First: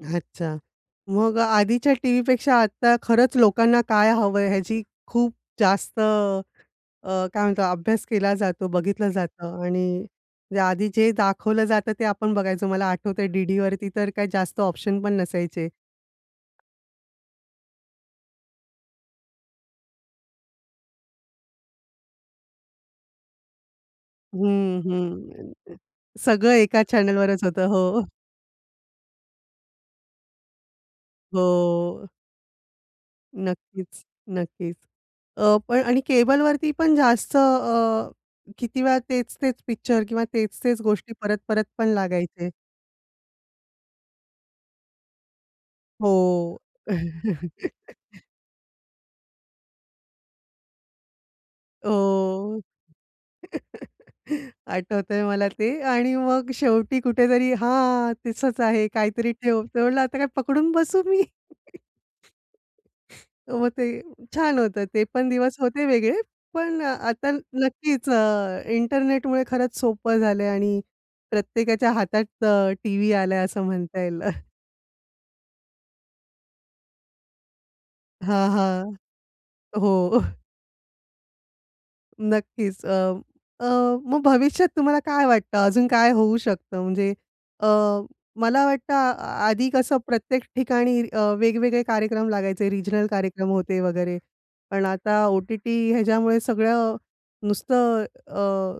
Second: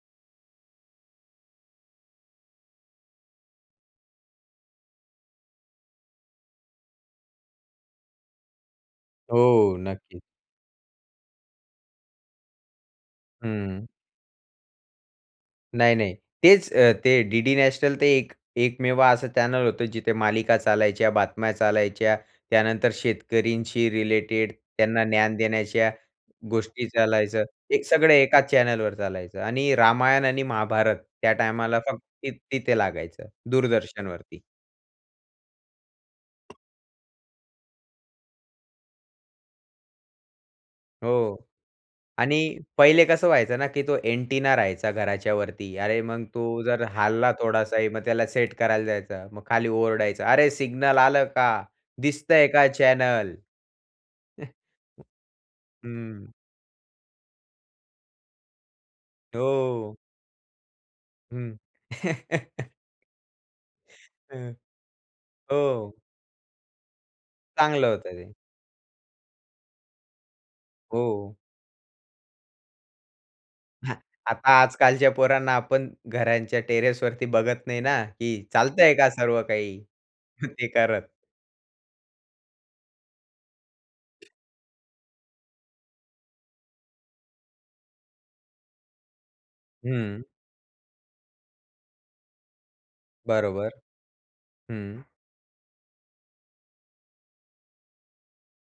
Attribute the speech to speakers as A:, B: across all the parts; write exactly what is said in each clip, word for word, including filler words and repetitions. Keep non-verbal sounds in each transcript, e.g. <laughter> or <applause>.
A: अच्छा! मग आधीच्या टीव्हीपेक्षा आता खरंच लोकांना काय हवंय ह्याची खूप जास्त अ, अ, काय म्हणतो अभ्यास केला जातो, बघितलं जातं
B: हो,
A: आणि
B: नक्कीच.
A: या आधी जे दाखवलं जातं ते आपण बघायचो. मला आठवतंय
B: हं.
A: डी-डीवरती तर काय जास्त ऑप्शन पण नसायचे.
B: नाही-नाही. तेचं अ, ते डी-डी नॅशनल ते एक एकमेव असं चॅनेल होतं, जिथे मालिका चालायच्या, बातम्या चालायच्या, त्यानंतर शेतकऱ्यांशी रिलेटेड
A: हं,
B: त्यांना ज्ञान
A: हं.
B: देण्याच्या
A: सगळं एका
B: गोष्टी चालायचं.
A: चॅनेलवरच होतं.
B: एक
A: हो.
B: सगळं एकाच चॅनेलवर चालायचं आणि रामायण आणि महाभारत त्या टाईमला फक्त
A: हो.
B: ते तिथे लागायचं
A: नक्कीच,
B: दूरदर्शनवरती.
A: नक्कीच. अ, पण आणि केबलवरती पण जास्त अ, किती वेळा तेच-तेच पिक्चर किंवा तेच-तेच गोष्टी
B: हो
A: परत-परत पण
B: आणि
A: लागायचे.
B: पहिले कसं व्हायचं ना की तो अँटेना राहायचा घराच्या वरती. अरे, मग
A: हो.
B: तो जर हलला थोडासाही, मग
A: <chuckles>
B: त्याला सेट करायला जायचा. मग खाली ओरडायचा, "अरे सिग्नल आलं का? दिसतंय
A: हो!
B: का चॅनेल?"
A: <chuckles>
B: <chuckles>
A: आठवतंय मला ते. आणि
B: हं.
A: मग शेवटी कुठेतरी हां, तसच आहे काहीतरी ठेवते, मी
B: हो.
A: म्हणलं आता काय पकडून बसू मी?
B: हं. <chuckles>
A: <chuckles> हो, ते
B: हं,
A: छान होतं. ते पण दिवस होते
B: हो.
A: वेगळे. पण आता
B: चांगलं
A: नक्कीच
B: होतं ते.
A: अ, इंटरनेटमुळे खरंच सोपं झालंय आणि
B: हो.
A: प्रत्येकाच्या हातात अ, टीव्ही आलाय असं
B: हां,
A: म्हणता येईल. <chuckles>
B: आता आजकालच्या पोरांना आपण घरांच्या टेरेसवरती बघत नाही ना, की
A: हां,
B: चालतंय
A: हां,
B: का सर्व काही,
A: हो. <chuckles>
B: <chuckles> ते करत.
A: नक्कीच. अ, अ, मग भविष्यात तुम्हाला काय वाटतं अजून काय होऊ शकतं? म्हणजे अ, मला वाटतं आ आधी कसं
B: हं.
A: प्रत्येक ठिकाणी अ, वेगवेगळे कार्यक्रम लागायचे, रिजनल कार्यक्रम
B: बरोबर,
A: होते वगैरे. पण
B: हं.
A: आता ओ-टी-टी ह्याच्यामुळे सगळं, नुसतं अ,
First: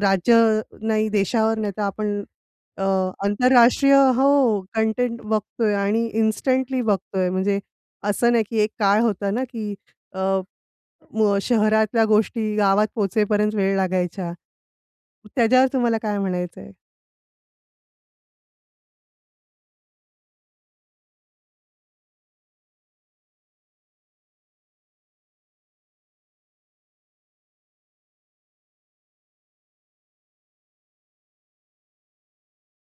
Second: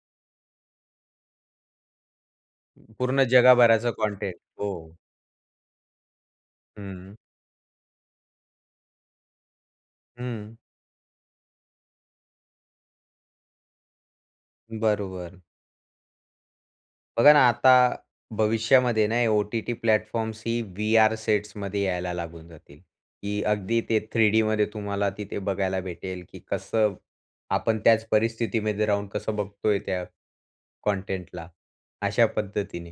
A: राज्य नाही देशावर नाही, तर आपण अ,
B: पूर्ण जगाभराचा
A: आंतरराष्ट्रीय
B: कॉन्टेंट.
A: हो.
B: हो.
A: कंटेंट बघतोय आणि इन्स्टंटली
B: हं.
A: बघतोय. म्हणजे असं नाही की एक काळ होता ना की अ,
B: हं.
A: मग शहरातल्या गोष्टी गावात पोहोचेपर्यंत वेळ लागायच्या.
B: बरोबर.
A: त्याच्यावर तुम्हाला काय म्हणायचंय?
B: बघा ना, आता भविष्यामध्ये आहे ना हे ओ-टी-टी प्लॅटफॉर्म्सही व्हीआर सेट्समध्ये यायला लागून जातील, की अगदी ते थ्री डीमध्ये तुम्हाला तिथे बघायला भेटेल, की कसं आपण त्याच परिस्थितीमध्ये राहून कसं बघतोय त्या कॉन्टेंटला अशा पद्धतीने.